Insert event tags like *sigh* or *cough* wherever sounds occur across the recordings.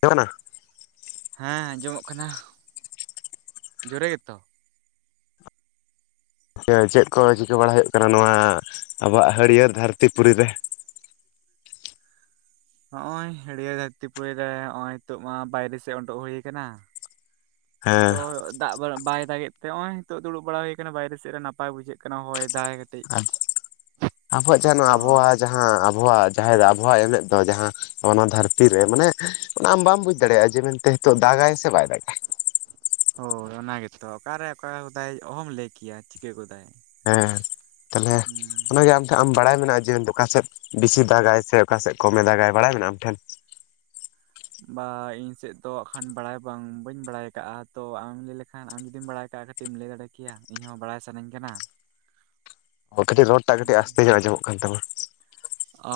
ᱠᱟᱱᱟ ᱦᱮᱸ ᱟᱸᱡᱚᱢᱚᱜ ᱠᱟᱱᱟ, ᱡᱳᱨᱮ ᱜᱮᱛᱚ? ᱪᱮᱫ ᱠᱚ ᱪᱤᱠᱟᱹ ᱵᱟᱲᱟ ᱦᱩᱭᱩᱜ ᱠᱟᱱᱟ ᱱᱚᱣᱟ ᱟᱵᱚᱣᱟᱜ ᱦᱟᱹᱨᱭᱟᱹᱲ ᱫᱷᱟᱹᱨᱛᱤ ᱯᱩᱨᱤ ᱨᱮ? ᱦᱚᱸᱜᱚᱭ ᱦᱟᱹᱲᱤᱭᱟᱹᱨ ᱫᱷᱟᱹᱨᱛᱤ ᱯᱩᱨᱤ ᱱᱚᱜ ᱚᱭ ᱱᱤᱛᱳᱜ ᱢᱟ ᱵᱟᱭᱨᱮ ᱥᱮᱜ ᱳᱰᱳᱜ ᱦᱳᱭ ᱠᱟᱱᱟ᱾ ᱦᱮᱸ ᱛᱚ ᱫᱟᱜ ᱵᱟᱭ ᱫᱟᱜᱮᱜ ᱛᱮ ᱱᱚᱜ ᱚᱭ ᱫᱩᱲᱩᱵ ᱵᱟᱲᱟ ᱦᱳᱭ ᱠᱟᱱᱟ ᱵᱟᱭᱨᱮ ᱥᱮᱜ ᱨᱮ ᱱᱟᱯᱟᱭ ᱵᱩᱡᱷᱟᱹᱜ ᱠᱟᱱᱟ ᱦᱚᱭ ᱫᱟᱭ ᱾ ᱟᱦ ᱟᱵᱚᱣᱟᱜ ᱡᱟᱱᱳ ᱦᱳᱭ ᱟᱵᱚᱭᱟᱜ ᱡᱟᱸ ᱦᱮᱸ ᱟᱵᱷᱚᱣᱟᱜ ᱡᱟᱦᱮᱨ ᱟᱵᱷᱚᱣᱟᱜ ᱮᱱᱮᱡᱽ ᱫᱚ ᱡᱟᱦᱟᱸ ᱱᱚᱣᱟ ᱫᱷᱟᱹᱨᱛᱤ ᱨᱮ ᱢᱟᱱᱮ ᱚᱱᱟ ᱟᱢ ᱵᱟᱢ ᱵᱩᱡᱽ ᱫᱟᱲᱮᱭᱟᱜᱼᱟ ᱡᱮ ᱢᱮᱱᱛᱮ ᱱᱤᱛᱚᱜ ᱫᱟᱜᱟᱭ ᱥᱮ ᱵᱟᱭ ᱫᱟᱜᱟ ᱾ ᱦᱳᱭ ᱚᱱᱟ ᱜᱮᱛᱚ ᱚᱠᱟᱨᱮ ᱚᱠᱟ ᱜᱚᱫᱟᱭ ᱚᱦᱚᱢ ᱞᱟᱹᱭ ᱠᱮᱭᱟ ᱪᱤᱠᱟᱹ ᱜᱚᱫᱟᱭ᱾ ᱦᱮᱸ ᱛᱟᱦᱚᱞᱮ ᱦᱩᱸ ᱚᱱᱟᱜᱮ ᱟᱢ ᱟᱢ ᱵᱟᱲᱟᱭ ᱢᱮᱱᱟᱜᱼᱟ ᱡᱮ ᱚᱠᱟᱥᱮᱫ ᱵᱮᱥᱤ ᱫᱟᱜᱟᱭ ᱥᱮ ᱚᱠᱟᱥᱮᱫ ᱠᱚᱢᱮ ᱫᱟᱜᱟᱭ ᱵᱟᱲᱟᱭ ᱢᱮᱱᱟᱜᱼᱟ ᱟᱢ ᱴᱷᱮᱱ? ᱵᱟ ᱤᱧ ᱥᱮᱫ ᱫᱚ ᱦᱟᱜ ᱠᱷᱟᱱ ᱵᱟᱲᱟᱭ ᱵᱟᱝ ᱵᱟᱹᱧ ᱵᱟᱲᱟᱭ ᱠᱟᱜᱼᱟ᱾ ᱛᱚ ᱟᱢᱮᱢ ᱞᱟᱹᱭ ᱞᱮᱠᱷᱟᱱ ᱟᱢ ᱡᱩᱫᱤᱢ ᱵᱟᱲᱟᱭ ᱠᱟᱜ ᱠᱷᱟᱜ? ᱠᱟᱹᱴᱤᱡ ᱮᱢ ᱞᱟᱹᱭ ᱫᱟᱲᱮ ᱠᱮᱭᱟ ᱤᱧ ᱦᱚᱸ ᱵᱟᱲᱟᱭ ᱥᱟᱱᱟᱧ ᱠᱟᱱᱟ᱾ ᱚ ᱠᱟᱹᱴᱤᱡ ᱨᱚᱲ ᱴᱟᱜ ᱠᱟᱹᱴᱤᱡ ᱟᱥᱛᱮ ᱧᱚᱜ ᱟᱸᱡᱚᱢᱚᱜ ᱠᱟᱱ ᱛᱟᱢᱟ᱾ ᱚ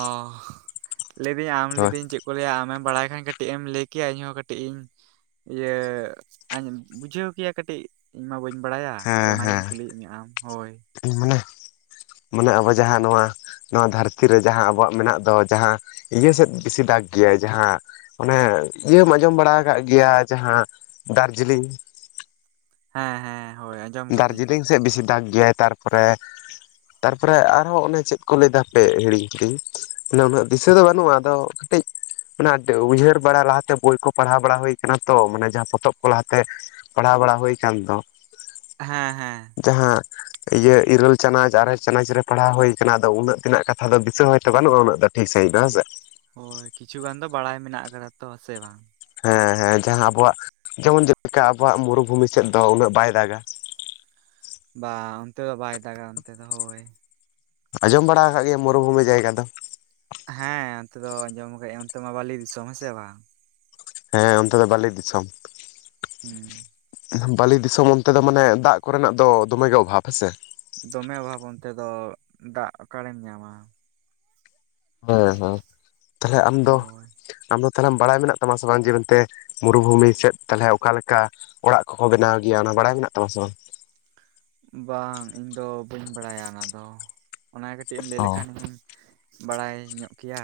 ᱞᱮᱭᱫᱤᱧ ᱟᱢ ᱦᱳᱭ ᱞᱮᱭᱫᱤᱧ ᱪᱮᱫᱽ ᱠᱚ ᱞᱟᱹᱭᱟ ᱟᱢᱮᱢ ᱵᱟᱲᱟᱭ ᱠᱷᱟᱱ ᱠᱟᱹᱴᱤᱡ ᱮᱢ ᱞᱟᱹᱭ ᱠᱮᱭᱟ ᱤᱧᱦᱚᱸ ᱠᱟᱹᱴᱤᱡ ᱤᱧ ᱤᱭᱟᱹ ᱟᱧ ᱵᱩᱡᱷᱟᱹᱣ ᱠᱮᱭᱟ ᱠᱟᱹᱴᱤᱡ᱾ ᱤᱧ ᱢᱟ ᱵᱟᱹᱧ ᱵᱟᱲᱟᱭᱟ ᱛᱚ ᱦᱮᱸ ᱚᱱᱟᱜᱤᱧ ᱦᱮᱸ ᱠᱩᱞᱤᱭᱮᱫ ᱢᱮ ᱟᱢ, ᱦᱳᱭ᱾ ᱢᱟᱱᱮ ᱢᱟᱱᱮ ᱟᱵᱚ ᱡᱟᱦᱟᱸ ᱱᱚᱣᱟ ᱱᱚᱣᱟ ᱫᱷᱟᱹᱨᱛᱤ ᱨᱮ ᱡᱟᱦᱟᱸ ᱟᱵᱚᱣᱟᱜ ᱢᱮᱱᱟᱜ ᱫᱚ ᱡᱟᱦᱟᱸ ᱤᱭᱟᱹ ᱥᱮᱫ ᱵᱮᱥᱤ ᱫᱟᱜᱽ ᱜᱮᱭᱟᱭ ᱡᱟᱦᱟᱸ, ᱚᱱᱮ ᱤᱭᱟᱹ ᱦᱚᱸᱢ ᱟᱸᱡᱚᱢ ᱵᱟᱲᱟ ᱠᱟᱜ ᱜᱮᱭᱟ ᱡᱟᱦᱟᱸ ᱫᱟᱨᱡᱤᱞᱤᱝ? ᱦᱮᱸ ᱦᱮᱸ ᱦᱳᱭ ᱟᱸᱡᱚᱢ ᱠᱟᱹᱫᱟᱹᱧ ᱫᱟᱨᱡᱤᱞᱤᱝ ᱥᱮᱫ ᱵᱮᱥᱤ ᱫᱟᱜ ᱜᱮᱭᱟᱭ ᱛᱟᱨᱯᱚᱨᱮ᱾ ᱛᱟᱨᱯᱚᱨᱮ ᱟᱨᱦᱚᱸ ᱚᱱᱮ ᱪᱮᱫ ᱠᱚ ᱞᱟᱹᱭ ᱫᱟ ᱦᱟᱯᱮ ᱦᱤᱲᱤᱧ ᱠᱤᱫᱟᱹᱧ ᱩᱱᱟᱹᱜ ᱫᱚ ᱫᱤᱥᱟᱹ ᱫᱚ ᱵᱟᱹᱱᱩᱜᱼᱟ ᱟᱫᱚ᱾ ᱠᱟᱹᱴᱤᱡ ᱚᱱᱟ ᱩᱭᱦᱟᱹᱨ ᱵᱟᱲᱟ ᱞᱟᱦᱟᱛᱮ ᱵᱳᱭ ᱠᱚ ᱯᱟᱲᱦᱟᱣ ᱵᱟᱲᱟ ᱦᱩᱭ ᱠᱟᱱᱟ ᱛᱚ ᱢᱟᱱᱮ ᱡᱟᱦᱟᱸ ᱯᱚᱛᱚᱵ ᱠᱚ ᱞᱟᱦᱟᱛᱮ᱾ ᱯᱟᱲᱦᱟᱣ ᱵᱟᱲᱟ ᱦᱩᱭ ᱠᱟᱱ ᱫᱚ᱾ ᱦᱮᱸ ᱦᱮᱸ᱾ ᱡᱟᱦᱟᱸ ᱤᱭᱟᱹ ᱤᱨᱟᱹᱞ ᱪᱟᱱᱟᱪ ᱟᱨᱮ ᱪᱟᱱᱟᱪ ᱨᱮ ᱯᱟᱲᱦᱟᱣ ᱦᱩᱭ ᱠᱟᱱᱟ ᱩᱱᱟᱹᱜ ᱛᱮᱱᱟᱜ ᱠᱟᱛᱷᱟ ᱫᱚ ᱫᱤᱥᱟᱹ ᱦᱚᱭ ᱛᱚ ᱵᱟᱹᱱᱩᱜᱼᱟ ᱩᱱᱟᱹᱜ ᱫᱚ᱾ ᱴᱷᱤᱠ ᱥᱟᱹᱦᱤᱡ ᱵᱟᱝ ᱥᱮ᱾ ᱦᱳᱭ ᱠᱤᱪᱷᱩ ᱜᱟᱱ ᱫᱚ ᱵᱟᱲᱟᱭ ᱢᱮᱱᱟᱜ ᱟᱠᱟᱫᱟ ᱛᱚ ᱥᱮ ᱵᱟᱝ? ᱦᱮᱸ ᱦᱮᱸ ᱡᱟᱦᱟᱸ ᱟᱵᱚᱣᱟᱜ ᱡᱮᱢᱚᱱ ᱡᱮᱞᱮᱠᱟ ᱟᱵᱚᱣᱟᱜ ᱢᱩᱨᱩᱵᱷᱩᱢᱤ ᱥᱮᱫ ᱫᱚ ᱩᱱᱟᱹᱜ ᱵᱟᱭ ᱫᱟᱜᱟ᱾ ᱵᱟᱝ ᱚᱱᱛᱮ ᱫᱚ ᱵᱟᱭ ᱫᱟᱜᱟ ᱚᱱᱛᱮ ᱫᱚ ᱦᱳᱭ᱾ ᱟᱸᱡᱚᱢ ᱵᱟᱲᱟ ᱟᱠᱟᱫ ᱜᱮᱭᱟᱢ ᱢᱚᱨᱩᱵᱷᱩᱢᱤ ᱡᱟᱭᱜᱟ ᱫᱚ᱾ ᱦᱮᱸ ᱚᱱᱛᱮ ᱫᱚ ᱟᱸᱡᱚᱢ ᱠᱟᱜ ᱟᱹᱧ ᱚᱱᱛᱮ ᱢᱟ ᱵᱟᱞᱤ ᱫᱤᱥᱚᱢ ᱦᱮᱸᱥᱮ ᱵᱟᱝ᱾ ᱦᱮᱸ ᱚᱱᱛᱮ ᱫᱚ ᱵᱟᱞᱤ ᱫᱤᱥᱚᱢ᱾ ᱦᱩᱸ ᱵᱟᱞᱤ ᱫᱤᱥᱚᱢ ᱚᱱᱛᱮ ᱫᱚ ᱢᱟᱱᱮ ᱫᱟᱜ ᱠᱚᱨᱮᱱᱟᱜ ᱫᱚ ᱫᱚᱢᱮ ᱜᱮ ᱚᱵᱷᱟᱵᱽ ᱦᱮᱥᱮ᱾ ᱫᱚᱢᱮ ᱚᱵᱷᱟᱵ ᱚᱱᱛᱮ ᱫᱚ ᱫᱟᱜ ᱚᱠᱟᱲᱮᱢ ᱧᱟᱢᱟ᱾ ᱦᱮᱸ ᱦᱮᱸ ᱛᱟᱦᱚᱞᱮ ᱟᱢ ᱫᱚ ᱦᱳᱭ ᱟᱢ ᱫᱚ ᱛᱟᱦᱚᱞᱮ ᱵᱟᱲᱟᱭ ᱢᱮᱱᱟᱜ ᱛᱟᱢᱟ ᱥᱮ ᱵᱟᱝ ᱡᱮ ᱢᱮᱱᱛᱮ᱾ ᱢᱩᱨᱩᱵᱷᱩᱢᱤ ᱥᱮᱫ ᱛᱟᱦᱚᱞᱮ ᱚᱠᱟ ᱞᱮᱠᱟ ᱚᱲᱟᱜ ᱠᱚᱠᱚ ᱵᱮᱱᱟᱣ ᱜᱮᱭᱟ ᱚᱱᱟ ᱵᱟᱲᱟᱭ ᱢᱮᱱᱟᱜ ᱛᱟᱢᱟ ᱥᱮ ᱵᱟᱝ᱾ ᱵᱟᱝ ᱤᱧ ᱫᱚ ᱵᱟᱹᱧ ᱵᱟᱲᱟᱭᱟ ᱚᱱᱟ ᱫᱚ, ᱚᱱᱟ ᱠᱟᱹᱴᱤᱡ ᱮᱢ ᱞᱟᱹᱭ ᱚ ᱞᱮᱠᱷᱟᱱ᱾ ᱵᱟᱲᱟᱭ ᱧᱚᱜ ᱠᱮᱭᱟ᱾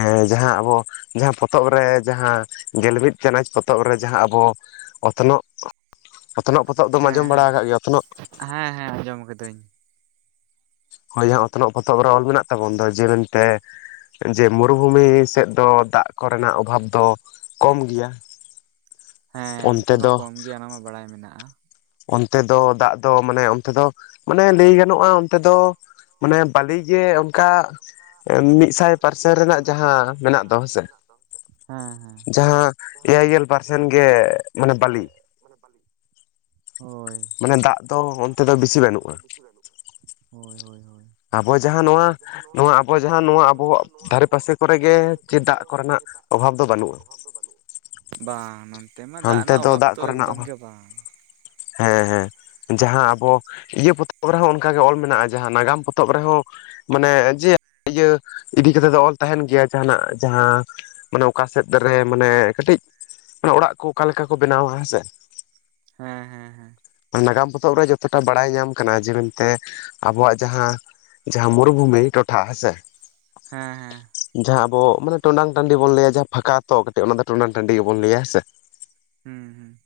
ᱦᱮᱸ ᱡᱟᱦᱟᱸ ᱟᱵᱚ ᱡᱟᱦᱟᱸ ᱯᱚᱛᱚᱵ ᱨᱮ ᱡᱟᱦᱟᱸ ᱜᱮᱞ ᱢᱤᱫ ᱪᱟᱱᱟᱪ ᱯᱚᱛᱚᱵ ᱨᱮ ᱡᱟᱦᱟᱸ ᱟᱵᱚ᱾ ᱚᱛᱱᱚᱜ, ᱚᱛᱱᱚᱜ ᱯᱚᱛᱚᱵ ᱫᱚᱢ ᱦᱮᱸ ᱟᱸᱡᱚᱢ ᱵᱟᱲᱟ ᱦᱮᱸ ᱟᱠᱟᱫ ᱜᱮᱭᱟ ᱚᱛᱱᱚᱜ᱾ ᱦᱮᱸ ᱦᱮᱸ ᱟᱸᱡᱚᱢ ᱠᱟᱹᱫᱟᱹᱧ᱾ ᱦᱳᱭ ᱡᱟᱦᱟᱸ ᱚᱛᱱᱚᱜ ᱯᱚᱛᱚᱵ ᱨᱮ ᱚᱞ ᱢᱮᱱᱟᱜ ᱛᱟᱵᱚᱱ ᱫᱚ ᱡᱮ ᱢᱮᱱᱛᱮ᱾ ᱡᱮ ᱢᱩᱨᱩᱵᱷᱩᱢᱤ ᱥᱮᱫ ᱫᱚ ᱫᱟᱜ ᱠᱚᱨᱮᱱᱟᱜ ᱚᱵᱷᱟᱵᱽ ᱫᱚ ᱠᱚᱢ ᱜᱮᱭᱟ᱾ ᱦᱮᱸ ᱚᱱᱛᱮ ᱢᱟ ᱠᱚᱢ ᱜᱮ ᱚᱱᱟ ᱢᱟ ᱵᱟᱲᱟᱭ ᱢᱮᱱᱟᱜᱼᱟ᱾ ᱚᱱᱛᱮ ᱫᱚ ᱫᱟᱜ ᱫᱚ ᱢᱟᱱᱮ ᱚᱱᱛᱮ ᱫᱚ ᱢᱟᱱᱮ ᱞᱟᱹᱭ ᱜᱟᱱᱚᱜᱼᱟ ᱚᱱᱛᱮ ᱫᱚ᱾ ᱢᱟᱱᱮ ᱵᱟᱞᱤ ᱜᱮ ᱚᱱᱠᱟ᱾ ᱚᱱᱠᱟ ᱢᱤᱫᱥᱟᱭ ᱯᱟᱨᱥᱮᱱ ᱢᱤᱫᱥᱟᱭ ᱨᱮᱱᱟᱜ ᱯᱟᱨᱥᱮᱱ ᱨᱮᱱᱟᱜ ᱡᱟᱦᱟᱸ ᱢᱮᱱᱟᱜ ᱫᱚ ᱡᱟᱦᱟᱸ ᱦᱮᱸᱥᱮ ᱢᱮᱱᱟᱜ ᱛᱟᱢ ᱥᱮ ᱦᱮᱸ ᱦᱮᱸ᱾ ᱡᱟᱦᱟᱸ ᱮᱭᱟᱭ ᱡᱟᱦᱟᱸ ᱜᱮᱞ ᱮᱭᱟᱭ ᱯᱟᱨᱥᱮᱱ ᱜᱮᱞ ᱜᱮ ᱯᱟᱸᱪ ᱢᱟᱱᱮ ᱜᱮ ᱵᱟᱹᱞᱤ ᱢᱟᱱᱮ ᱵᱟᱞᱤ᱾ ᱦᱳᱭ, ᱢᱟᱱᱮ ᱫᱟᱜ ᱫᱚ ᱢᱟᱱᱮ ᱫᱟᱜ ᱚᱱᱛᱮ ᱫᱚ ᱵᱮᱥᱤ ᱵᱟᱹᱱᱩᱜᱼᱟ ᱚᱱᱛᱮ ᱵᱮᱥᱤ ᱵᱟᱹᱱᱜ-ᱟ ᱦᱳᱭ ᱦᱳᱭ᱾ ᱟᱵᱚ ᱡᱟᱦᱟᱸ ᱱᱚᱣᱟ᱾ ᱱᱚᱣᱟ ᱟᱵᱚ ᱡᱟᱦᱟᱸ ᱱᱚᱣᱟ ᱟᱵᱚᱣᱟᱜ ᱫᱷᱟᱨᱮ ᱯᱟᱥᱮ ᱠᱚᱨᱮ ᱜᱮ ᱪᱮᱫ ᱫᱟᱜ ᱠᱚᱨᱮᱱᱟᱜ ᱚᱵᱷᱟᱵᱽ ᱫᱚ ᱵᱟᱹᱱᱩᱜᱼᱟ᱾ ᱚᱵᱷᱟᱵᱽ ᱫᱚ ᱵᱟᱱᱩᱜ ᱵᱟᱝ ᱱᱚᱱᱛᱮ ᱢᱟ ᱫᱟᱜ ᱦᱟᱱᱛᱮ ᱨᱮᱱᱟᱜ ᱚᱵᱷᱟᱵᱽ ᱫᱟᱜ ᱫᱚ ᱠᱚᱨᱮᱱᱟᱜ ᱮᱠᱫᱚᱢ ᱚᱵᱷᱟᱵᱽ ᱜᱮ ᱵᱟᱝ᱾ ᱦᱮᱸ ᱦᱮᱸ᱾ ᱡᱟᱦᱟᱸ ᱟᱵᱚ ᱤᱭᱟᱹ ᱯᱚᱛᱚᱵ ᱨᱮᱦᱚᱸ ᱚᱱᱠᱟᱜᱮ ᱚᱞ ᱢᱮᱱᱟᱜᱼᱟ ᱡᱟᱦᱟᱸ ᱱᱟᱜᱟᱢ ᱯᱚᱛᱚᱵ ᱨᱮᱦᱚᱸ᱾ ᱢᱟᱱᱮ ᱡᱮ ᱤᱭᱟᱹ ᱤᱫᱤ ᱠᱟᱛᱮᱜ ᱫᱚ ᱚᱞ ᱛᱟᱦᱮᱱ ᱜᱮᱭᱟ ᱡᱟᱦᱟᱸ ᱱᱟᱜ ᱡᱟᱦᱟᱸ᱾ ᱢᱟᱱᱮ ᱚᱠᱟ ᱥᱮᱫ ᱨᱮ ᱢᱟᱱᱮ ᱠᱟᱹᱴᱤᱡ ᱚᱲᱟᱜ ᱠᱚ ᱚᱠᱟ ᱞᱮᱠᱟ ᱠᱚ ᱵᱮᱱᱟᱣᱟ ᱦᱮᱸᱥᱮ᱾ ᱦᱮᱸ ᱦᱮᱸ᱾ ᱦᱮᱸ ᱱᱟᱜᱟᱢ ᱯᱚᱛᱚᱵ ᱨᱮ ᱡᱚᱛᱚᱴᱟ ᱵᱟᱲᱟᱭ ᱧᱟᱢ ᱠᱟᱱᱟ ᱡᱮ ᱢᱮᱱᱛᱮ ᱟᱵᱚᱣᱟᱜ ᱡᱟᱦᱟᱸ᱾ ᱡᱟᱦᱟᱸ ᱢᱩᱨᱩᱵᱷᱩᱢᱤ ᱴᱚᱴᱷᱟ ᱦᱮᱸ ᱥᱮ᱾ ᱦᱮᱸ ᱦᱮᱸ᱾ ᱡᱟᱦᱟᱸ ᱟᱵᱚ, ᱢᱟᱱᱮ ᱴᱚᱰᱟᱝ ᱴᱟᱺᱰᱤ ᱵᱚᱱ ᱞᱟᱹᱭᱟ ᱡᱟᱦᱟᱸ ᱯᱷᱟᱠᱟ ᱛᱚ ᱠᱟᱹᱴᱤᱡ ᱚᱱᱟ ᱫᱚ ᱴᱚᱰᱟᱝ ᱴᱟᱺᱰᱤ ᱜᱮᱵᱚᱱ ᱞᱟᱹᱭᱟ ᱦᱮᱸ ᱥᱮ᱾ ᱦᱩᱸ ᱦᱩᱸ᱾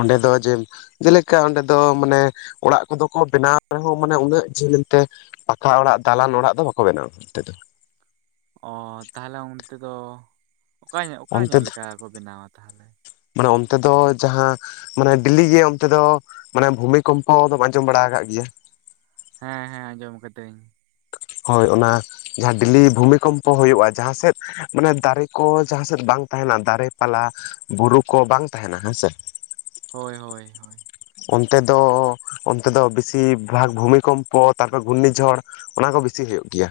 ᱚᱸᱰᱮ ᱫᱚ ᱡᱮᱹᱢ ᱡᱮᱞᱮᱠᱟ ᱚᱸᱰᱮ ᱫᱚ ᱢᱟᱱᱮ ᱚᱲᱟᱜ ᱠᱚᱫᱚ ᱠᱚ ᱵᱮᱱᱟᱣ ᱨᱮᱦᱚᱸ ᱢᱟᱱᱮ ᱩᱱᱟᱹᱜ ᱡᱷᱟᱹᱞ ᱮᱱᱛᱮ ᱯᱟᱠᱟ ᱚᱲᱟᱜ ᱫᱟᱞᱟᱱ ᱚᱲᱟᱜ ᱫᱚ ᱵᱟᱠᱚ ᱵᱮᱱᱟᱣᱟ ᱚᱱᱛᱮ ᱫᱚ᱾ ᱚᱻ ᱛᱟᱦᱞᱮ ᱚᱱᱛᱮ ᱫᱚ, ᱚᱠᱟ ᱧᱚᱜ ᱚᱠᱟ ᱚᱱᱛᱮ ᱧᱚᱜ ᱫᱚ ᱞᱮᱠᱟ ᱠᱚ ᱵᱮᱱᱟᱣᱟ ᱛᱟᱦᱞᱮ? ᱢᱟᱱᱮ ᱚᱱᱛᱮ ᱫᱚ ᱡᱟᱸᱦᱟᱸ ᱢᱟᱱᱮ ᱰᱮᱞᱤᱜᱮ ᱚᱱᱛᱮ ᱫᱚ ᱢᱟᱱᱮ ᱵᱷᱩᱢᱤᱠᱚᱢᱯᱚ ᱫᱚᱢ ᱟᱸᱡᱚᱢ ᱵᱟᱲᱟ ᱟᱠᱟᱫ ᱜᱮᱭᱟ? ᱦᱮᱸ ᱦᱮᱸ ᱟᱸᱡᱚᱢ ᱠᱟᱹᱫᱟᱹᱧ᱾ ᱦᱚᱭ ᱚᱱᱟ ᱡᱟᱸᱦᱟᱸ ᱰᱮᱞᱤ ᱵᱷᱩᱢᱤᱠᱚᱢᱯᱚ ᱦᱩᱭᱩᱜᱼᱟ ᱡᱟᱸᱦᱟᱸ ᱥᱮᱫ ᱢᱟᱱᱮ ᱫᱟᱨᱮ ᱠᱚ ᱡᱟᱦᱟᱸ ᱥᱮᱫ ᱵᱟᱝ ᱛᱟᱦᱮᱸᱱᱟ ᱫᱟᱨᱮ ᱯᱟᱞᱟ, ᱵᱩᱨᱩ ᱠᱚ ᱵᱟᱝ ᱛᱟᱦᱮᱸᱱᱟ ᱦᱮᱸ ᱥᱮ᱾ ᱦᱚᱭ ᱦᱚᱭ ᱦᱚᱭ᱾ ᱚᱱᱛᱮ ᱫᱚ ᱚᱱᱛᱮ ᱫᱚ ᱵᱤᱥᱤ ᱵᱷᱟᱜᱽ ᱵᱷᱩᱢᱤᱠᱚᱢᱯᱚ ᱛᱟᱨᱯᱚᱨ ᱜᱷᱩᱨᱱᱤ ᱡᱷᱚᱲ ᱚᱱᱟ ᱠᱚ ᱵᱤᱥᱤ ᱦᱩᱭᱩᱜ ᱜᱮᱭᱟ᱾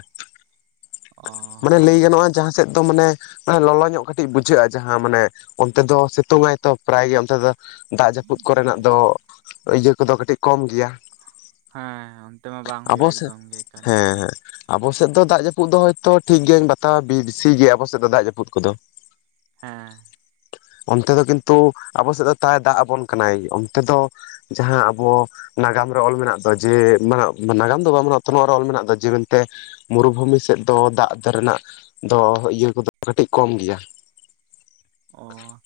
ᱚ ᱢᱟᱱᱮ ᱞᱟᱹᱭ ᱦᱳᱭ ᱜᱟᱱᱚᱜᱼᱟ ᱡᱟᱦᱟᱸ ᱥᱮᱫ ᱫᱚ ᱢᱟᱱᱮ ᱢᱟᱱᱮ ᱞᱚᱞᱚ ᱧᱚᱜ ᱠᱟᱹᱴᱤᱡ ᱵᱩᱡᱷᱟᱹᱜᱼᱟ ᱡᱟᱦᱟᱸ ᱢᱟᱱᱮ ᱚᱱᱛᱮ ᱫᱚ ᱥᱤᱛᱩᱝᱟᱭ ᱛᱚ ᱯᱨᱟᱭ ᱜᱮ ᱚᱱᱛᱮ ᱫᱚ᱾ ᱫᱟᱜ ᱡᱟᱹᱯᱩᱫ ᱠᱚᱨᱮᱱᱟᱜ ᱫᱚ ᱤᱭᱟᱹ ᱠᱚᱫᱚ ᱠᱟᱹᱴᱤᱡ ᱠᱚᱢ ᱜᱮᱭᱟ᱾ ᱦᱮᱸ ᱚᱱᱛᱮ ᱢᱟ ᱵᱟᱝ ᱦᱩᱭᱩᱜᱼᱟ ᱟᱵᱚ ᱥᱮᱫ ᱮᱠᱫᱚᱢ ᱜᱮ ᱮᱠᱟᱞ ᱧᱚᱜ ᱦᱮᱸ ᱜᱮ᱾ ᱦᱮᱸ ᱟᱵᱚ ᱥᱮᱫ ᱫᱚ ᱫᱟᱜ ᱡᱟᱹᱯᱩᱫ ᱫᱚ ᱦᱚᱭᱛᱚ ᱴᱷᱤᱠ ᱜᱮᱭᱟᱧ ᱵᱟᱛᱟᱣᱟ ᱵᱤ ᱵᱤᱥᱤ ᱜᱮᱭᱟ ᱟᱵᱚ ᱥᱮᱫ ᱫᱚ ᱫᱟᱜ ᱡᱟᱹᱯᱩᱫ ᱠᱚᱫᱚ? ᱦᱮᱸ ᱚᱱᱛᱮ ᱫᱚ ᱠᱤᱱᱛᱩ ᱟᱵᱚ ᱥᱮᱫ ᱫᱚ ᱛᱟᱭ ᱫᱟᱜ ᱟᱵᱚᱱ ᱠᱟᱱᱟᱭ ᱚᱱᱛᱮ ᱫᱚ ᱡᱟᱦᱟᱸ ᱟᱵᱚ ᱱᱟᱜᱟᱢ ᱨᱮ ᱚᱞ ᱢᱮᱱᱟᱜᱼᱟ ᱫᱚ ᱡᱮ ᱢᱟᱱᱮ ᱢᱟ ᱱᱟᱜᱟᱢ ᱫᱚ ᱵᱟᱝ ᱟᱵᱚᱱᱟᱜ ᱛᱚᱱᱚᱜ ᱨᱮ ᱚᱞ ᱢᱮᱱᱟᱜ ᱫᱚ ᱡᱮ ᱢᱮᱱᱛᱮ ᱢᱩᱨᱩᱵᱷᱩᱢᱤ ᱥᱮᱫ ᱫᱚ ᱫᱟᱜ ᱫᱷᱟᱨᱮᱱᱟᱜ ᱫᱚ ᱤᱭᱟᱹ ᱠᱚᱫᱚ ᱠᱟᱹᱴᱤᱡ ᱠᱚᱢ ᱜᱮᱭᱟ᱾ ᱚ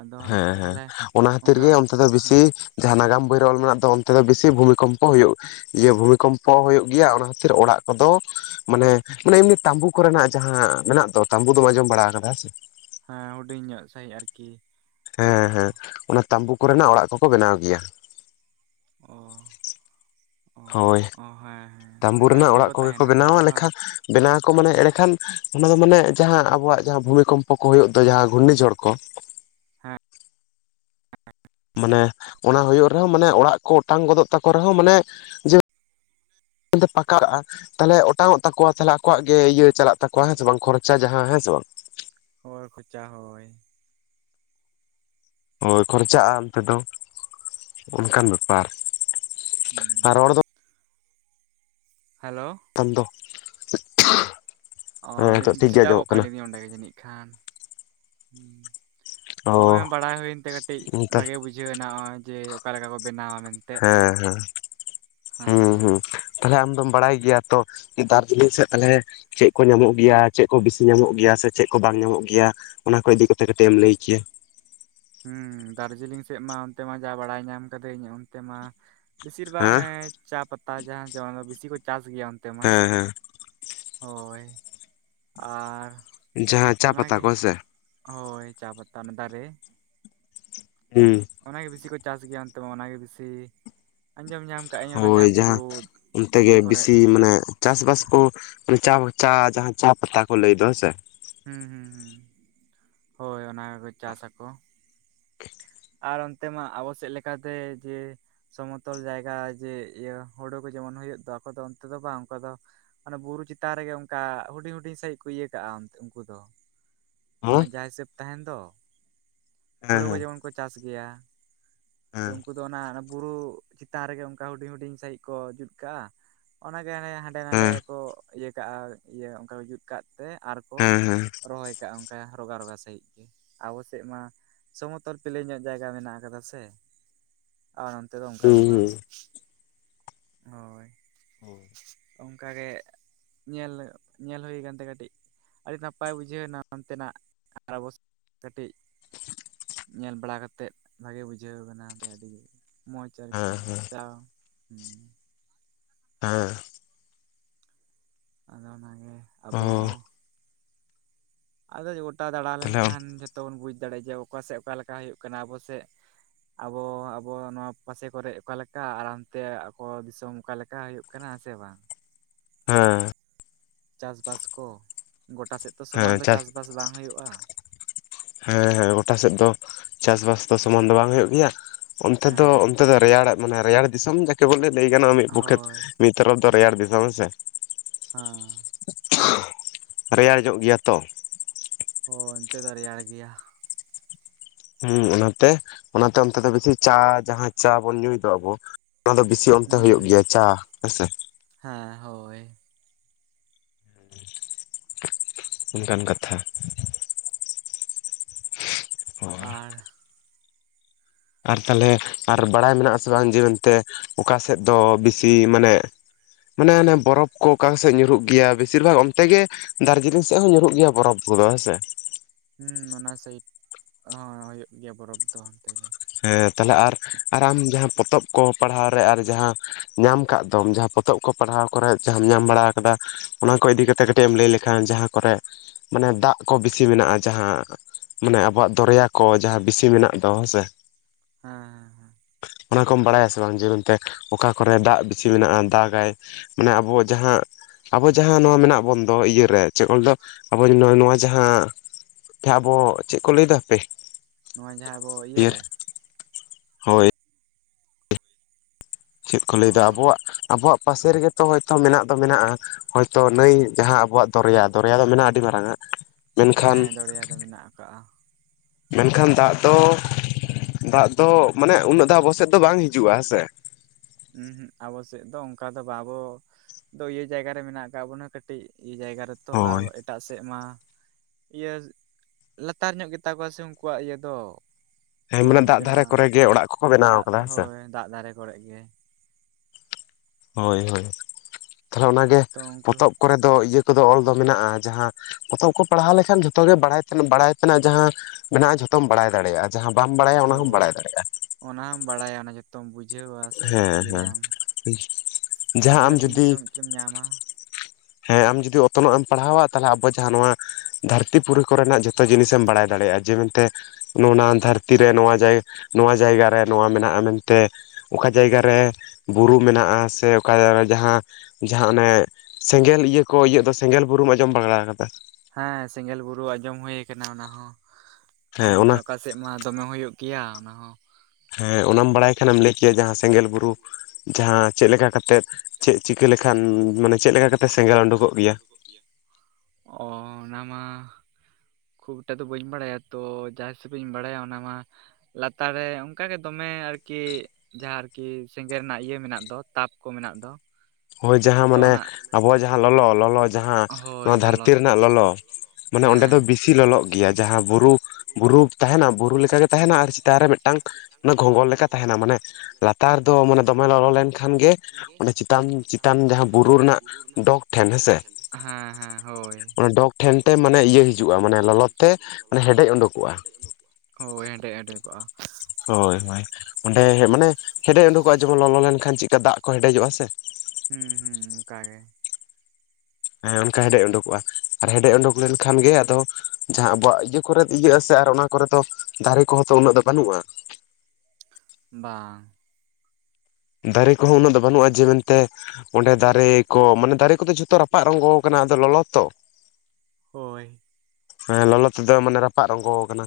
ᱟᱫᱚ ᱦᱮᱸ ᱦᱮᱸ ᱛᱟᱦᱚᱞᱮ ᱚᱱᱟ ᱠᱷᱟᱹᱛᱤᱨ ᱚᱱᱠᱟ ᱜᱮ ᱚᱱᱛᱮ ᱫᱚ ᱵᱤᱥᱤ ᱦᱮᱸ ᱡᱟᱦᱟᱸ ᱱᱟᱜᱟᱢ ᱵᱳᱭ ᱨᱮ ᱚᱞ ᱢᱮᱱᱟᱜ ᱫᱚ ᱚᱱᱛᱮ ᱫᱚ ᱵᱤᱥᱤ ᱵᱷᱩᱢᱤᱠᱚᱢᱯᱚ ᱦᱩᱭᱳᱜ ᱤᱭᱟᱹ ᱵᱷᱩᱢᱤᱠᱚᱢᱯᱚ ᱦᱳᱭᱳᱜ ᱜᱮᱭᱟ ᱚᱱᱟ ᱠᱷᱟᱛᱤᱨ ᱚᱲᱟᱜ ᱠᱚᱫᱚ ᱢᱟᱱᱮ ᱢᱟᱱᱮ ᱮᱢᱱᱤ ᱛᱟᱸᱵᱩ ᱠᱚᱨᱮᱱᱟᱜ ᱡᱟᱸᱦᱟᱸ ᱢᱮᱱᱟᱜ ᱫᱚ ᱛᱟᱸᱵᱩ ᱫᱚᱢ ᱟᱸᱡᱚᱢ ᱵᱟᱲᱟ ᱣᱟᱠᱟᱫᱟ ᱦᱮᱸ ᱥᱮ? ᱦᱮᱸ ᱦᱩᱰᱤᱧ ᱧᱚᱜ ᱥᱟᱹᱦᱤᱡ ᱟᱨᱠᱤ᱾ ᱚ ᱦᱮᱸ ᱦᱮᱸ ᱚᱱᱟ ᱛᱟᱸᱵᱩ ᱠᱚᱨᱮᱱᱟᱜ ᱚᱲᱟᱜ ᱠᱚᱠᱚ ᱵᱮᱱᱟᱣ ᱜᱮᱭᱟ᱾ ᱚ *unintelligible* ᱦᱳᱭ ᱚ ᱦᱮᱸ ᱦᱮᱸ ᱛᱟᱸᱵᱩ ᱚᱱᱠᱟ ᱨᱮᱱᱟᱜ ᱠᱟᱛᱮᱜ ᱚᱲᱟᱜ ᱠᱚᱜᱮ ᱠᱚ ᱛᱟᱦᱮᱱᱟ ᱵᱮᱱᱟᱣᱟ ᱛᱟᱦᱚᱞᱮ ᱵᱟᱝ ᱞᱮᱠᱷᱟ ᱵᱮᱱᱟᱣ ᱟᱠᱚ ᱢᱟᱱᱮ ᱮᱸᱲᱮᱠᱷᱟᱱ ᱚᱱᱟ ᱫᱚ ᱢᱟᱱᱮ ᱡᱟᱦᱟᱸ ᱟᱵᱚᱣᱟᱜ ᱡᱟᱦᱟᱸ ᱵᱷᱩᱢᱤᱠᱢᱯᱚ ᱠᱚ ᱦᱩᱭᱩᱜ ᱫᱚ ᱡᱟᱦᱟᱸ ᱜᱷᱩᱨᱱᱤ ᱡᱷᱚᱲ ᱠᱚ᱾ ᱦᱮᱸ ᱢᱟᱱᱮ ᱚᱱᱟ ᱦᱩᱭᱩᱜ ᱨᱮᱦᱚᱸ ᱢᱟᱱᱮ ᱚᱲᱟᱜ ᱠᱚ ᱚᱴᱟᱝ ᱜᱚᱫᱚᱜ ᱛᱟᱠᱚ ᱨᱮᱦᱚᱸ ᱢᱟᱱᱮ ᱡᱮ ᱢᱮᱱᱛᱮ ᱯᱟᱠᱟᱣ ᱟᱠᱟᱜ-ᱟ᱾ ᱛᱟᱦᱞᱮ ᱚᱴᱟᱝ ᱚᱜ ᱛᱟᱠᱚᱣᱟ ᱛᱟᱦᱞᱮ ᱟᱠᱚᱣᱟᱜ ᱜᱮ ᱤᱭᱟᱹ ᱪᱟᱞᱟᱜ ᱛᱟᱠᱚᱣᱟ ᱦᱮᱸ ᱥᱮ ᱵᱟᱝ ᱠᱷᱚᱨᱪᱟ ᱡᱟᱸᱦᱟᱸ ᱦᱮᱸ ᱥᱮ ᱵᱟᱝ? ᱦᱳᱭ ᱠᱷᱚᱪᱟ ᱦᱳᱭ᱾ ᱦᱳᱭ ᱠᱷᱚᱨᱪᱟᱜᱼᱟ ᱚᱱᱛᱮ ᱫᱚ, ᱚᱱᱠᱟᱱ ᱵᱮᱯᱟᱨ᱾ ᱟᱨ ᱦᱩᱸ ᱨᱚᱲ ᱫᱚ ᱦᱮᱞᱳ ᱟᱢ ᱫᱚ *unintelligible* ᱚᱻ ᱦᱮᱸ ᱱᱤᱛᱚᱜ ᱞᱟᱹᱭᱫᱟᱹᱧ ᱴᱷᱤᱠ ᱜᱮ ᱰᱤᱥᱴᱟᱵᱚᱜ ᱟᱸᱡᱚᱢᱚᱜ ᱠᱟᱱᱟ ᱞᱟᱹᱭᱤᱫᱟᱹᱧ ᱚᱸᱰᱮ ᱜᱮ ᱡᱟᱹᱱᱤᱡ ᱠᱷᱟᱱ ᱦᱩᱸ᱾ ᱦᱚᱸ ᱚ ᱮᱢ ᱵᱟᱲᱟᱭ ᱦᱩᱭᱮᱱ ᱛᱮ ᱠᱟᱹᱴᱤᱡ ᱛᱟᱦᱚᱞᱮ ᱵᱷᱟᱜᱮ ᱵᱩᱡᱷᱟᱹᱣ ᱮᱱᱟ ᱱᱚᱜᱼᱚᱭ ᱡᱮ ᱚᱠᱟ ᱞᱮᱠᱟ ᱠᱚ ᱵᱮᱱᱟᱣᱟ ᱢᱮᱱ ᱦᱮᱸ ᱦᱮᱸ ᱦᱩᱸ ᱦᱩᱸ ᱛᱟᱦᱞᱮ ᱟᱢ ᱫᱚᱢ ᱵᱟᱲᱟᱭ ᱜᱮᱭᱟ ᱛᱚ ᱡᱮ ᱫᱟᱨᱡᱤᱞᱤᱝ ᱥᱮᱫ ᱛᱟᱦᱞᱮ ᱪᱮᱜ ᱠᱚ ᱧᱟᱢᱚᱜ ᱜᱮᱭᱟ, ᱪᱮᱜ ᱠᱚ ᱵᱮᱥᱤ ᱧᱟᱢᱚᱜ ᱜᱮᱭᱟ, ᱥᱮ ᱪᱮᱜ ᱠᱚ ᱵᱟᱝ ᱧᱟᱢᱚᱜ ᱜᱮᱭᱟ? ᱚᱱᱟ ᱠᱚ ᱤᱫᱤ ᱠᱟᱛᱮᱜ ᱠᱟᱹᱴᱤᱡ ᱮᱢ ᱞᱟᱹᱭ ᱠᱮᱭᱟ? ᱦᱩᱸ ᱫᱟᱨᱡᱤᱞᱤᱝ ᱥᱮᱜ ᱢᱟ ᱚᱱᱛᱮ ᱢᱟ ᱡᱟ ᱵᱟᱲᱟᱭ ᱧᱟᱢ ᱠᱟᱹᱫᱟᱹᱧ ᱚᱱᱛᱮ ᱢᱟ ᱵᱮᱥᱤᱨ ᱵᱷᱟᱜᱽ ᱦᱮᱸ ᱚᱱᱮ ᱪᱟ ᱯᱟᱛᱟ ᱡᱟᱦᱟᱸ ᱡᱚ ᱵᱮᱥᱤ ᱠᱚ ᱪᱟᱥ ᱜᱮᱭᱟ ᱚᱱᱛᱮ ᱢᱟ᱾ ᱦᱮᱸ ᱦᱮᱸ ᱦᱳᱭ ᱟᱨ ᱡᱟᱦᱟᱸ ᱪᱟ ᱯᱟᱛᱟ ᱚᱱᱟᱜᱮ ᱠᱚ ᱦᱮᱸ ᱥᱮ? ᱦᱳᱭ ᱪᱟ ᱯᱟᱛᱟ ᱚᱱᱟ ᱫᱟᱨᱮ᱾ ᱦᱩᱸ ᱚᱱᱟᱜᱮ ᱵᱮᱥᱤ ᱠᱚ ᱪᱟᱥ ᱜᱮᱭᱟ, ᱚᱱᱛᱮ ᱢᱟ ᱚᱱᱟᱜᱮ ᱵᱮᱥᱤ ᱟᱸᱡᱚᱢ ᱧᱟᱢ ᱠᱟᱜ ᱟᱹᱧ ᱚᱱᱟ ᱦᱳᱭ ᱵᱩᱨᱩ ᱡᱟᱦᱟᱸ ᱚᱱᱛᱮ ᱤᱭᱟᱹ ᱜᱮ ᱠᱚᱨᱮᱜ ᱵᱮᱥᱤ ᱢᱟᱱᱮ ᱪᱟᱥ ᱵᱟᱥ ᱠᱚ ᱪᱟ ᱪᱟ ᱡᱟᱦᱟᱸ ᱪᱟ ᱯᱟᱛᱟ ᱠᱚ ᱞᱟᱹᱭ ᱫᱚ ᱦᱮᱸ ᱥᱮ᱾ ᱦᱩᱸ ᱦᱩᱸ ᱦᱩᱸ ᱦᱳᱭ ᱚᱱᱟ ᱜᱮᱠᱚ ᱪᱟᱥᱟ ᱠᱚ᱾ ᱟᱨ ᱚᱱᱛᱮ ᱢᱟ ᱟᱵᱚ ᱥᱮᱜ ᱞᱮᱠᱟᱛᱮ ᱡᱮ ᱥᱚᱢᱚᱛᱚᱞ ᱡᱟᱭᱜᱟ ᱡᱮ ᱤᱭᱟᱹ ᱦᱩᱲᱩ ᱠᱚ ᱡᱮᱢᱚᱱ ᱦᱩᱭᱩᱜ ᱫᱚ ᱟᱠᱚ ᱫᱚ ᱚᱱᱛᱮ ᱫᱚ ᱵᱟᱝ ᱚᱝᱠᱟ ᱫᱚ ᱢᱟᱱᱮ ᱵᱩᱨᱩ ᱪᱮᱛᱟᱱ ᱨᱮᱜᱮ ᱚᱝᱠᱟ ᱦᱩᱰᱤᱧ ᱦᱩᱰᱤᱧ ᱥᱟᱺᱦᱤᱡ ᱠᱚ ᱤᱭᱟᱹ ᱠᱟᱜᱼᱟ ᱩᱝᱠᱩ ᱫᱚ᱾ ᱚᱱᱟ ᱦᱮᱸ ᱡᱟ ᱦᱤᱥᱟᱹᱵ ᱛᱟᱦᱮᱱ ᱫᱚ ᱦᱩᱲᱳ ᱦᱮᱸ ᱠᱚ ᱦᱮᱸ ᱡᱮᱢᱚᱱ ᱠᱚ ᱪᱟᱥ ᱜᱮᱭᱟ᱾ ᱛᱚ ᱦᱮᱸ ᱩᱝᱠᱩ ᱫᱚ ᱚᱱᱟ ᱵᱩᱨᱩ ᱪᱮᱛᱟᱱ ᱨᱮᱜᱮ ᱚᱝᱠᱟ ᱦᱩᱰᱤᱧ ᱦᱩᱰᱤᱧ ᱥᱟᱹᱦᱤᱡ ᱠᱚ ᱡᱩᱛ ᱠᱟᱜᱼᱟ ᱚᱱᱟᱜᱮ ᱦᱟᱱᱮ ᱰᱮ ᱱᱟᱸᱰᱮ ᱦᱮᱸ ᱠᱚ ᱤᱭᱟᱹ ᱠᱟᱜᱼᱟ ᱤᱭᱟᱹ ᱚᱝᱠᱟ ᱠᱚ ᱡᱩᱛ ᱠᱟᱜ ᱛᱮ ᱟᱨ ᱠᱚ ᱦᱮᱸ ᱦᱮᱸ ᱨᱚᱦᱚᱭ ᱠᱟᱜᱼᱟ ᱚᱝᱠᱟ ᱨᱚᱜᱟ ᱨᱚᱜᱟ ᱥᱟᱹᱦᱤᱛ ᱜᱤ ᱟᱵᱚ ᱥᱮᱜ ᱢᱟ ᱥᱚᱢᱚᱛᱚᱞ ᱯᱞᱮ ᱧᱚᱜ ᱡᱟᱭᱜᱟ ᱢᱮᱱᱟᱜ ᱠᱟᱫᱟ ᱥᱮ᱾ ᱟᱨ ᱚᱱᱛᱮ ᱫᱚ ᱚᱝᱠᱟ ᱫᱚ ᱵᱟᱝ ᱦᱩᱸ ᱦᱳᱭ᱾ ᱦᱩ ᱚᱝᱠᱟ ᱜᱮ ᱧᱮᱞ ᱧᱮᱞ ᱦᱩᱭᱩ ᱠᱟᱱᱛᱮ ᱠᱟᱹᱴᱤᱜ ᱟᱹᱰᱤ ᱱᱟᱯᱟᱭ ᱵᱩᱡᱷᱟᱹᱣᱱᱟ ᱚᱱᱛᱮᱱᱟᱜ *unintelligible* ᱠᱟᱹᱴᱤᱜ᱾ ᱧᱮᱞ ᱵᱟᱲᱟ ᱠᱟᱛᱮᱜ ᱵᱷᱟᱜᱮ ᱵᱩᱡᱷᱟᱹᱣ ᱠᱟᱱᱟᱛᱮ ᱟᱹᱰᱤ ᱢᱚᱸᱡᱽ ᱟᱨᱠᱤ ᱦᱮᱸ ᱦᱮᱸ ᱪᱟ ᱦᱩᱸ ᱦᱮᱸ ᱟᱫᱚ ᱚᱱᱟᱜᱮ ᱚ ᱟᱵᱚ ᱦᱚᱸ ᱟᱫᱚ ᱜᱚᱴᱟ ᱫᱟᱬᱟ ᱛᱟᱦᱞᱮ ᱞᱮᱱᱠᱷᱟᱱ ᱡᱷᱚᱛᱚ ᱵᱚᱱ ᱵᱩᱡᱽ ᱫᱟᱲᱮᱭᱟᱜᱼᱟ ᱡᱮ ᱚᱠᱟᱥᱮᱜ ᱚᱠᱟ ᱞᱮᱠᱟ ᱦᱩᱭᱩᱜ ᱠᱟᱱᱟ ᱟᱵᱚ ᱥᱮᱜ ᱟᱵᱚ ᱟᱵᱚ ᱱᱚᱣᱟ ᱯᱟᱥᱮ ᱠᱚᱨᱮᱜ ᱚᱠᱟᱞᱮᱠᱟ ᱟᱨ ᱚᱱᱛᱮ ᱟᱠᱚ ᱫᱤᱥᱚᱢ ᱚᱠᱟᱞᱮᱠᱟ ᱦᱩᱭᱩᱜ ᱠᱟᱱᱟ ᱥᱮ ᱵᱟᱝ? ᱦᱮᱸ ᱪᱟᱥ ᱵᱟᱥ ᱠᱚ ᱜᱚᱴᱟ ᱥᱮᱫ ᱛᱚ ᱥᱚᱢᱟᱱ ᱦᱮᱸ ᱫᱚ ᱪᱟᱥ ᱪᱟᱥᱵᱟᱥ ᱵᱟᱝ ᱦᱩᱭᱩᱜᱼᱟ᱾ ᱦᱮᱸ ᱦᱮᱸ ᱜᱚᱴᱟ ᱥᱮᱫ ᱫᱚ ᱪᱟᱥᱵᱟᱥ ᱫᱚ ᱥᱚᱢᱟᱱ ᱫᱚ ᱵᱟᱝ ᱦᱩᱭᱩᱜ ᱜᱮᱭᱟ᱾ ᱚᱱᱛᱮ ᱫᱚ ᱦᱮᱸ ᱚᱱᱛᱮ ᱫᱚ ᱨᱮᱭᱟᱲᱟ ᱢᱟᱱᱮ ᱨᱮᱭᱟᱲ ᱫᱤᱥᱚᱢ ᱡᱟᱠᱮ ᱵᱚᱞᱮ ᱞᱟᱹᱭ ᱜᱟᱱᱚᱜᱼᱟ ᱢᱤᱫ ᱯᱚᱠᱠᱷᱮ ᱦᱳᱭ ᱢᱤᱫ ᱛᱚᱨᱚᱯ ᱫᱚ ᱨᱮᱭᱟᱲ ᱫᱤᱥᱚᱢ ᱦᱮᱸ ᱥᱮ᱾ ᱦᱟᱸ ᱨᱮᱭᱟᱲ ᱧᱚᱜ ᱜᱮᱭᱟ ᱛᱚ᱾ ᱚ ᱚᱱᱛᱮ ᱫᱚ ᱨᱭᱟᱲ ᱜᱮᱭᱟ᱾ ᱦᱩᱸ ᱚᱱᱟᱛᱮ ᱚᱱᱟᱛᱮ ᱚᱱᱛᱮ ᱫᱚ ᱵᱮᱥᱤ ᱪᱟ ᱡᱟᱦᱟᱸ ᱪᱟ ᱵᱚᱱ ᱧᱩᱭ ᱫᱚ ᱟᱵᱚ ᱚᱱᱟ ᱫᱚ ᱵᱮᱥᱤ ᱚᱱᱛᱮ ᱦᱩᱸ ᱦᱩᱭᱩᱜ ᱦᱩᱸ ᱜᱮᱭᱟ ᱪᱟ ᱦᱮᱸᱥᱮ᱾ ᱦᱮᱸ ᱦᱳᱭ, ᱚᱱᱠᱟᱱ ᱠᱟᱛᱷᱟ, ᱟᱨ ᱟᱨ ᱛᱟᱞᱦᱮ ᱟᱨ ᱵᱟᱲᱟᱭ ᱢᱮᱱᱟᱜ ᱟᱥᱮ ᱵᱟᱝ ᱡᱮ ᱢᱮᱱᱛᱮ ᱚᱠᱟ ᱥᱮᱫ ᱫᱚ ᱵᱮᱥᱤ ᱢᱟᱱᱮ ᱢᱟᱱᱮ ᱚᱱᱮ ᱵᱚᱨᱚᱯᱷ ᱠᱚ ᱚᱠᱟ ᱥᱮᱫ ᱧᱩᱨᱩᱜ ᱜᱮᱭᱟ ᱵᱮᱥᱤᱨ ᱵᱷᱟᱜ ᱚᱱᱛᱮ ᱜᱮ ᱫᱟᱨᱡᱤᱞᱤᱝ ᱥᱮᱫ ᱦᱚᱸ ᱧᱩᱨᱩᱜ ᱜᱮᱭᱟ ᱵᱚᱨᱚᱯᱷ ᱠᱚᱫᱚ ᱦᱮᱸᱥᱮ, ᱦᱮᱸ ᱚᱱᱟ ᱥᱟᱭᱤᱰ ᱦᱚᱸ ᱦᱩᱭᱩᱜ ᱜᱮᱭᱟ ᱵᱚᱨᱚᱯᱷ ᱫᱚ ᱚᱱᱛᱮ ᱜᱮ᱾ ᱦᱮᱸ ᱛᱟᱞᱦᱮ ᱟᱨ ᱟᱨ ᱟᱢ ᱡᱟᱦᱟᱸ ᱯᱚᱛᱚᱵ ᱠᱚ ᱯᱟᱲᱦᱟᱣ ᱨᱮ ᱟᱨ ᱡᱟᱦᱟᱸ ᱧᱟᱢ ᱠᱟᱜ ᱫᱚᱢ ᱡᱟᱦᱟᱸ ᱯᱚᱛᱚᱵ ᱠᱚ ᱯᱟᱲᱦᱟᱣ ᱠᱚᱨᱮ ᱡᱟᱦᱟᱸᱟᱢ ᱧᱟᱢ ᱵᱟᱲᱟᱣ ᱠᱟᱫᱟ ᱚᱱᱟ ᱠᱚ ᱤᱫᱤ ᱠᱟᱛᱮ ᱠᱟᱹᱴᱤᱡ ᱮᱢ ᱞᱟᱹᱭ ᱞᱮᱠᱷᱟᱱ ᱡᱟᱦᱟᱸ ᱠᱚᱨᱮ ᱢᱟᱱᱮ ᱫᱟᱜ ᱠᱚ ᱵᱮᱥᱤ ᱢᱮᱱᱟᱜᱼᱟ ᱡᱟᱦᱟᱸ ᱢᱟᱱᱮ ᱟᱵᱚᱣᱟᱜ ᱫᱚᱨᱭᱟ ᱠᱚ ᱡᱟᱦᱟᱸ ᱵᱮᱥᱤ ᱢᱮᱱᱟᱜ ᱫᱚ ᱦᱮᱸᱥᱮ, ᱦᱮᱸ ᱦᱮᱸ ᱦᱮᱸ, ᱚᱱᱟ ᱠᱚᱢ ᱵᱟᱲᱟᱭᱟᱥᱮ ᱵᱟᱝ ᱡᱮ ᱢᱮᱱᱛᱮ ᱚᱠᱟ ᱠᱚᱨᱮ ᱫᱟᱜ ᱵᱤᱪᱷᱤ ᱢᱮᱱᱟᱜᱼᱟ ᱫᱟᱜᱟᱭ? ᱢᱟᱱᱮ ᱟᱵᱚᱣᱟᱜ ᱡᱟᱦᱟᱸ, ᱟᱵᱚ ᱡᱟᱦᱟᱸ ᱱᱚᱣᱟ ᱢᱮᱱᱟᱜ ᱵᱚᱱ ᱫᱚ ᱤᱭᱟᱹᱨᱮ ᱪᱮᱫ ᱠᱚ ᱞᱟᱹᱭ ᱫᱚ ᱟᱵᱚ ᱱᱚᱣᱟ ᱡᱟᱦᱟᱸ ᱟᱵᱚ ᱪᱮᱫ ᱠᱚ ᱞᱟᱹᱭ ᱫᱚ ᱦᱟᱯᱮ ᱱᱚᱣᱟ ᱡᱟᱦᱟᱸ ᱟᱵᱚ ᱤᱭᱟᱹ ᱤᱭᱟᱹᱨᱮ? ᱦᱳᱭ, ᱪᱮᱫ ᱠᱚ ᱞᱟᱹᱭ ᱚ ᱫᱟ ᱟᱵᱚᱣᱟᱜ ᱟᱵᱚᱣᱟᱜ ᱯᱟᱥᱮ ᱨᱮᱜᱮ ᱛᱚ ᱦᱭᱛᱳ ᱢᱮᱱᱟᱜ ᱫᱚ ᱢᱮᱱᱟᱜᱼᱟ ᱾ᱦᱳᱭᱛᱳ ᱱᱟᱹᱭ ᱡᱟᱦᱟᱸ ᱟᱵᱚᱣᱟᱜ ᱫᱚᱨᱭᱟ ᱫᱚᱨᱭᱟ ᱫᱚ ᱢᱮᱱᱟᱜᱼᱟ ᱟᱹᱰᱤ ᱢᱟᱨᱟᱝ ᱟᱜ᱾ ᱢᱮᱱᱠᱷᱟᱱ ᱦᱮᱸ ᱫᱚᱨᱭᱟ ᱫᱚ ᱢᱮᱱᱟᱜ ᱟᱠᱟᱜ-ᱟ᱾ ᱢᱮᱱᱠᱷᱟᱱ ᱫᱟᱜ ᱫᱚ ᱫᱟᱜ ᱫᱚ ᱢᱟᱱᱮ ᱩᱱᱟᱹᱜ ᱫᱟᱜ ᱟᱵᱚᱥᱮᱫ ᱫᱚ ᱵᱟᱝ ᱦᱤᱡᱩᱜᱼᱟ ᱦᱮᱸᱥᱮ᱾ ᱟᱵᱚ ᱥᱮᱫ ᱫᱚ ᱚᱱᱠᱟ ᱫᱚ ᱵᱟᱝ ᱟᱵᱳ ᱫᱚ ᱤᱭᱟᱹ ᱡᱟᱭᱜᱟ ᱨᱮ ᱢᱮᱱᱟᱜ ᱟᱠᱟᱫ ᱵᱚᱱᱟ ᱠᱟᱹᱴᱤᱡ ᱮ ᱡᱟᱭᱜᱟ ᱨᱮᱛᱚ, ᱟᱨ ᱦᱳᱭ ᱮᱴᱟᱜ ᱥᱮᱫ ᱢᱟ ᱤᱭᱟᱹ ᱞᱟᱛᱟᱨ ᱧᱚᱜ ᱜᱮᱛᱟ ᱠᱚᱣᱟ ᱥᱮ ᱩᱱᱠᱩᱣᱟᱜ ᱤᱭᱟᱹ ᱫᱚ᱾ ᱦᱮᱸ ᱛᱚ ᱢᱟᱱᱮ ᱫᱟᱜ ᱚᱱᱛᱮ ᱢᱟ, ᱫᱷᱟᱨᱮ ᱠᱚᱨᱮ ᱜᱮ ᱚᱲᱟᱜ ᱠᱚᱠᱚ ᱵᱮᱱᱟᱣ ᱫᱟᱜ ᱟᱠᱟᱫᱟ ᱦᱮᱸ ᱥᱮ ᱦᱳᱭ ᱫᱟᱜ ᱫᱟᱨᱮ ᱠᱚᱨᱮᱜ ᱜᱮ, ᱦᱳᱭ ᱦᱳᱭ, ᱛᱟᱦᱞᱮ ᱚᱱᱟᱜᱮ ᱛᱚ ᱩᱱᱠᱩ ᱯᱚᱛᱚᱵ ᱠᱚᱨᱮ ᱫᱚ ᱤᱭᱟᱹ ᱠᱚᱫᱚ ᱚᱞ ᱫᱚ ᱢᱮᱱᱟᱜᱼᱟ ᱡᱟᱦᱟᱸ ᱯᱚᱛᱚᱵ ᱠᱚ ᱯᱟᱲᱦᱟᱣ ᱞᱮᱠᱷᱟᱱ ᱡᱷᱚᱛᱚ ᱜᱮ ᱵᱟᱲᱟᱭ ᱛᱮᱱᱟᱜ ᱡᱟᱦᱟᱸ ᱢᱮᱱᱟᱜᱼᱟ ᱡᱷᱚᱛᱚᱢ ᱵᱟᱲᱟᱭ ᱫᱟᱲᱮᱭᱟᱜᱼᱟ᱾ ᱡᱟᱦᱟᱸ ᱵᱟᱢ ᱵᱟᱲᱟᱭᱟ ᱚᱱᱟ ᱦᱚᱸᱢ ᱦᱳᱭ ᱵᱟᱲᱟᱭ ᱫᱟᱲᱮᱭᱟᱜᱼᱟ᱾ ᱚᱱᱟ ᱦᱚᱸᱢ ᱵᱟᱲᱟᱭᱟ ᱚᱱᱟ ᱡᱚ ᱛᱚᱴ ᱵᱩᱡᱷᱟᱹᱣᱟ ᱥᱮ ᱦᱮᱸ ᱦᱮᱸ ᱤᱭᱟᱹᱭᱟᱢ, ᱡᱟᱦᱟᱸ ᱟᱢ ᱥᱤᱠᱷᱱᱟᱹᱛ ᱡᱩᱫᱤ ᱡᱤᱱᱤᱥ ᱦᱚᱸᱢ ᱠᱮᱢ ᱧᱟᱢᱟ᱾ *inaudible* ᱦᱮᱸ ᱟᱢ ᱡᱩᱫᱤ ᱚᱛᱱᱟᱜᱚᱜ ᱮᱢ ᱯᱟᱲᱦᱟᱣᱟ, ᱛᱟᱦᱚᱞᱮ ᱟᱵᱚ ᱡᱟᱦᱟᱸ ᱱᱚᱣᱟ ᱫᱷᱟᱹᱨᱛᱤ ᱯᱩᱨᱤ ᱠᱚᱨᱮᱱᱟᱜ ᱡᱚᱛᱚ ᱡᱤᱱᱤᱥᱮᱢ ᱵᱟᱲᱟᱭ ᱫᱟᱲᱮᱭᱟᱜᱼᱟ᱾ ᱡᱮ ᱢᱮᱱᱛᱮ ᱱᱚᱜ ᱱᱚᱣᱟ ᱫᱷᱟᱹᱨᱛᱤ ᱨᱮ ᱱᱚᱣᱟ ᱡᱟᱭ ᱱᱚᱣᱟ ᱡᱟᱭᱜᱟᱟᱨ ᱨᱮ ᱱᱚᱣᱟ ᱢᱮᱱᱟᱜᱼᱟ ᱢᱮᱱᱛᱮ᱾ ᱚᱠᱟ ᱡᱟᱭᱜᱟ ᱨᱮ ᱵᱩᱨᱩ ᱢᱮᱱᱟᱜᱼᱟ, ᱥᱮ ᱚᱠᱟᱟᱭᱜᱟ ᱨᱮ ᱡᱟᱦᱟᱸ ᱡᱟᱦᱟᱸ ᱚᱱᱮ ᱥᱮᱸᱜᱮᱞ ᱤᱭᱟᱹ ᱠᱚ ᱤᱭᱟᱹᱟᱹᱜ ᱫᱚ, ᱥᱮᱸᱜᱮᱞ ᱵᱩᱨᱩᱢ ᱟᱸᱡᱚᱢ ᱵᱟᱲᱟ ᱠᱟᱫᱟ? ᱦᱮᱸ ᱥᱮᱸᱜᱮᱞ ᱵᱩᱨᱩ ᱟᱸᱡᱚᱢ ᱦᱩ ᱟᱠᱟᱱᱟ ᱚᱱᱟ ᱦᱚᱸ᱾ ᱦᱮᱸ ᱚᱱᱛᱮ ᱚᱱᱟ ᱚᱠᱟ ᱥᱮᱫ ᱢᱟ ᱫᱚᱢᱮ ᱦᱩᱭᱩᱜ ᱜᱮᱭᱟ ᱚᱱᱟ ᱦᱚᱸ᱾ ᱦᱮᱸ ᱚᱱᱟᱢ ᱵᱟᱲᱟᱭ ᱠᱷᱟᱱᱮᱢ ᱞᱟᱹᱭ ᱠᱮᱭᱟ, ᱡᱟᱦᱟᱸ ᱥᱮᱸᱜᱮᱞ ᱵᱩᱨᱩ ᱡᱟᱦᱟᱸ ᱪᱮᱫᱞᱮᱠᱟ ᱠᱟᱛᱮᱫ ᱪᱮᱫ ᱪᱤᱠᱟᱹ ᱞᱮᱠᱷᱟᱱ ᱢᱟᱱᱮ ᱪᱮᱫᱞᱮᱠᱟ ᱠᱟᱛᱮ ᱥᱮᱸᱜᱮᱞ ᱩᱸᱰᱩᱠᱚᱜ ᱜᱮᱭᱟ? ᱚ ᱚᱱᱟ ᱢᱟ ᱠᱷᱩᱵᱽ ᱮᱴᱟ ᱫᱚ ᱵᱟᱹᱧ ᱵᱟᱲᱟᱭᱟ, ᱛᱚ ᱡᱟᱦᱟᱸ ᱦᱤᱥᱟᱹᱵ ᱤᱧ ᱵᱟᱲᱟᱭᱟ ᱚᱱᱟ ᱢᱟ ᱞᱟᱛᱟᱨ ᱨᱮ ᱚᱱᱠᱟ ᱜᱮ ᱫᱚᱢᱮ ᱟᱨᱠᱤ ᱡᱟᱦᱟᱸ ᱟᱨᱠᱤ ᱥᱮᱸᱜᱮᱞ ᱨᱮᱱᱟᱜ ᱤᱭᱟᱹ ᱢᱮᱱᱟᱜ ᱫᱚ ᱛᱟᱯ ᱠᱚ ᱢᱮᱱᱟᱜ ᱫᱚ᱾ ᱦᱳᱭ ᱡᱟᱦᱟᱸᱟ ᱛᱚ ᱢᱟᱱᱮ ᱚᱱᱟ ᱟᱵᱚ ᱡᱟᱦᱟᱸᱟᱦᱟ ᱞᱚᱞᱚ ᱞᱚᱞᱚ, ᱡᱟᱦᱟᱸ ᱦᱳᱭ ᱱᱚᱣᱟ ᱞᱚᱞᱚ ᱫᱷᱟᱹᱨᱛᱤ ᱨᱮᱱᱟᱜ ᱞᱚᱞᱚ, ᱢᱟᱱᱮ ᱚᱸᱰᱮ ᱫᱚ ᱦᱮᱸ ᱵᱮᱥᱤ ᱞᱚᱞᱚᱜ ᱜᱮᱭᱟ ᱡᱟᱦᱟᱸ ᱵᱩᱨᱩ ᱵᱩᱨᱩ ᱛᱟᱦᱮᱱᱟ ᱵᱩᱨᱩ ᱞᱮᱠᱟ ᱜᱮ ᱛᱟᱦᱮᱱᱟ, ᱟᱨ ᱪᱮᱛᱟᱱ ᱨᱮ ᱢᱤᱫᱴᱟᱝ ᱚᱱᱟ ᱜᱷᱚᱝᱜᱚᱞ ᱞᱮᱠᱟ ᱛᱟᱦᱮᱱᱟ, ᱢᱟᱱᱮ ᱞᱟ ᱛᱟᱨ ᱫᱚ ᱢᱟᱱᱮ ᱫᱚᱢᱮ ᱞᱚᱞᱚ ᱞᱮᱱᱠᱷᱟᱱ ᱜᱮ ᱚᱱᱮ ᱪᱮᱛᱟᱱ ᱪᱮᱛᱟᱱ ᱡᱟᱦᱟᱸ ᱵᱩᱨᱩ ᱨᱮᱱᱟᱜ ᱰᱚᱜᱽ ᱴᱷᱮᱱ ᱦᱮᱸᱥᱮ? ᱴᱷᱮᱱ ᱦᱮᱸ ᱦᱮᱸ ᱦᱳᱭ, ᱰᱚᱜᱽ ᱚᱱᱟ ᱴᱷᱮᱱ ᱫᱚ ᱛᱮ ᱢᱟᱱᱮ ᱤᱭᱟᱹ ᱴᱷᱮᱱ ᱦᱤᱡᱩᱜᱼᱟ ᱴᱮ ᱢᱟᱱᱮ ᱤᱭᱟᱹ ᱞᱚᱞᱚ ᱛᱮ ᱦᱤᱡᱩᱜᱼᱟ ᱢᱟᱱᱮ ᱞᱚᱞᱚ ᱛᱮ ᱦᱮᱰᱮᱡ ᱩᱰᱩᱠᱚᱜᱼᱟ ᱦᱮᱰᱮᱡ ᱩᱰᱩᱠᱚᱜᱼᱟ, ᱦᱳᱭ ᱦᱮᱰᱮᱜ ᱦᱮᱰᱮᱜ ᱠᱚᱚᱜᱼᱟ᱾ ᱦᱳᱭ ᱦᱳᱭ, ᱚᱸᱰᱮ ᱢᱟᱱᱮ ᱦᱮᱰᱮᱜ ᱩᱰᱩᱠᱚᱜᱼᱟ ᱡᱮᱢᱚᱱ ᱞᱚᱞᱚ ᱞᱮᱱᱠᱷᱟᱱ ᱪᱮᱜᱠᱟ ᱫᱟᱜ ᱠᱚ ᱦᱮᱰᱮᱡᱚᱜᱼᱟ ᱥᱮ᱾ ᱦᱩᱸ ᱦᱩᱸ ᱚᱝᱠᱟ ᱜᱮ᱾ ᱦᱮᱸ ᱚᱱᱠᱟ ᱦᱮᱰᱮᱜ ᱩᱰᱩᱠᱚᱜᱼᱟ᱾ ᱟᱨ ᱦᱮᱰᱮᱜ ᱩᱰᱩᱠ ᱞᱮᱱᱠᱷᱟᱱ ᱜᱮ ᱟᱫᱚ ᱡᱟᱦᱟᱸ ᱟᱵᱚᱣᱟᱜ ᱤᱭᱟᱹ ᱠᱚᱨᱮᱫ ᱤᱭᱟᱹᱜ ᱟᱥᱮ ᱟᱨ ᱚᱱᱟ ᱠᱚᱨᱮ ᱫᱚ ᱫᱟᱨᱮ ᱠᱚᱦᱚᱸ ᱛᱚ ᱩᱱᱟᱹᱜ ᱫᱚ ᱵᱟᱹᱱᱩᱜᱼᱟ᱾ ᱵᱟᱝ ᱫᱟᱨᱮ ᱠᱚᱦᱚᱸ ᱩᱱᱟᱹᱜ ᱫᱚ ᱵᱟᱹᱱᱩᱜᱼᱟ ᱡᱮ ᱢᱮᱱᱛᱮ ᱚᱸᱰᱮ ᱫᱟᱨᱮ ᱠᱚ ᱢᱟᱱᱮ ᱫᱟᱨᱮ ᱠᱚᱫᱚ ᱡᱷᱚᱛᱚ ᱨᱟᱯᱟᱜ ᱨᱚᱝᱜᱚᱣ ᱠᱟᱱᱟ ᱟᱫᱚ ᱞᱚᱞᱚ ᱛᱚ᱾ ᱦᱳᱭ ᱦᱮᱸ ᱞᱚᱞᱚ ᱛᱮᱫᱚ ᱢᱟᱱᱮ ᱨᱟᱯᱟᱜ ᱨᱚᱝᱜᱚᱣ ᱠᱟᱱᱟ᱾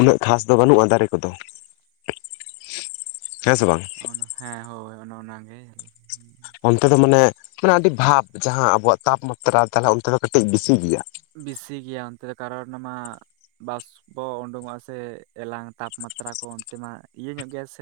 ᱩᱱᱟᱹᱜ ᱠᱷᱟᱥ ᱫᱚ ᱵᱟᱹᱱᱩᱜᱼᱟ ᱫᱟᱨᱮ ᱠᱚᱫᱚ᱾ ᱦᱮᱸ ᱥᱮ ᱵᱟᱝ? ᱚᱱ ᱦᱮᱸ ᱦᱳᱭ ᱚᱱᱮ ᱚᱱᱟᱜ ᱜᱮ ᱚᱱᱛᱮ ᱫᱚ ᱢᱟᱱᱮ ᱢᱟᱱᱮ ᱟᱹᱰᱤ ᱵᱷᱟᱵ ᱡᱟᱦᱟᱸ ᱟᱵᱚᱣᱟᱜ ᱛᱟᱯᱢᱟᱛᱨᱟ ᱛᱟᱦᱞᱮ ᱚᱱᱛᱮ ᱫᱚ ᱠᱟᱹᱴᱤᱡ ᱵᱤᱥᱤ ᱜᱮᱭᱟ᱾ ᱵᱮᱥᱤ ᱜᱮᱭᱟ, ᱚᱱᱛᱮ ᱫᱚ ᱠᱟᱨᱚᱱ ᱢᱟ ᱵᱟᱥᱯᱚ ᱩᱰᱩᱝᱚᱜᱼᱟ ᱥᱮ ᱮᱞᱟᱝ ᱛᱟᱯᱢᱟᱛᱨᱟ ᱠᱚ ᱚᱱᱛᱮ ᱢᱟ ᱤᱭᱟᱹ ᱧᱚᱜ ᱜᱮᱭᱟ ᱥᱮ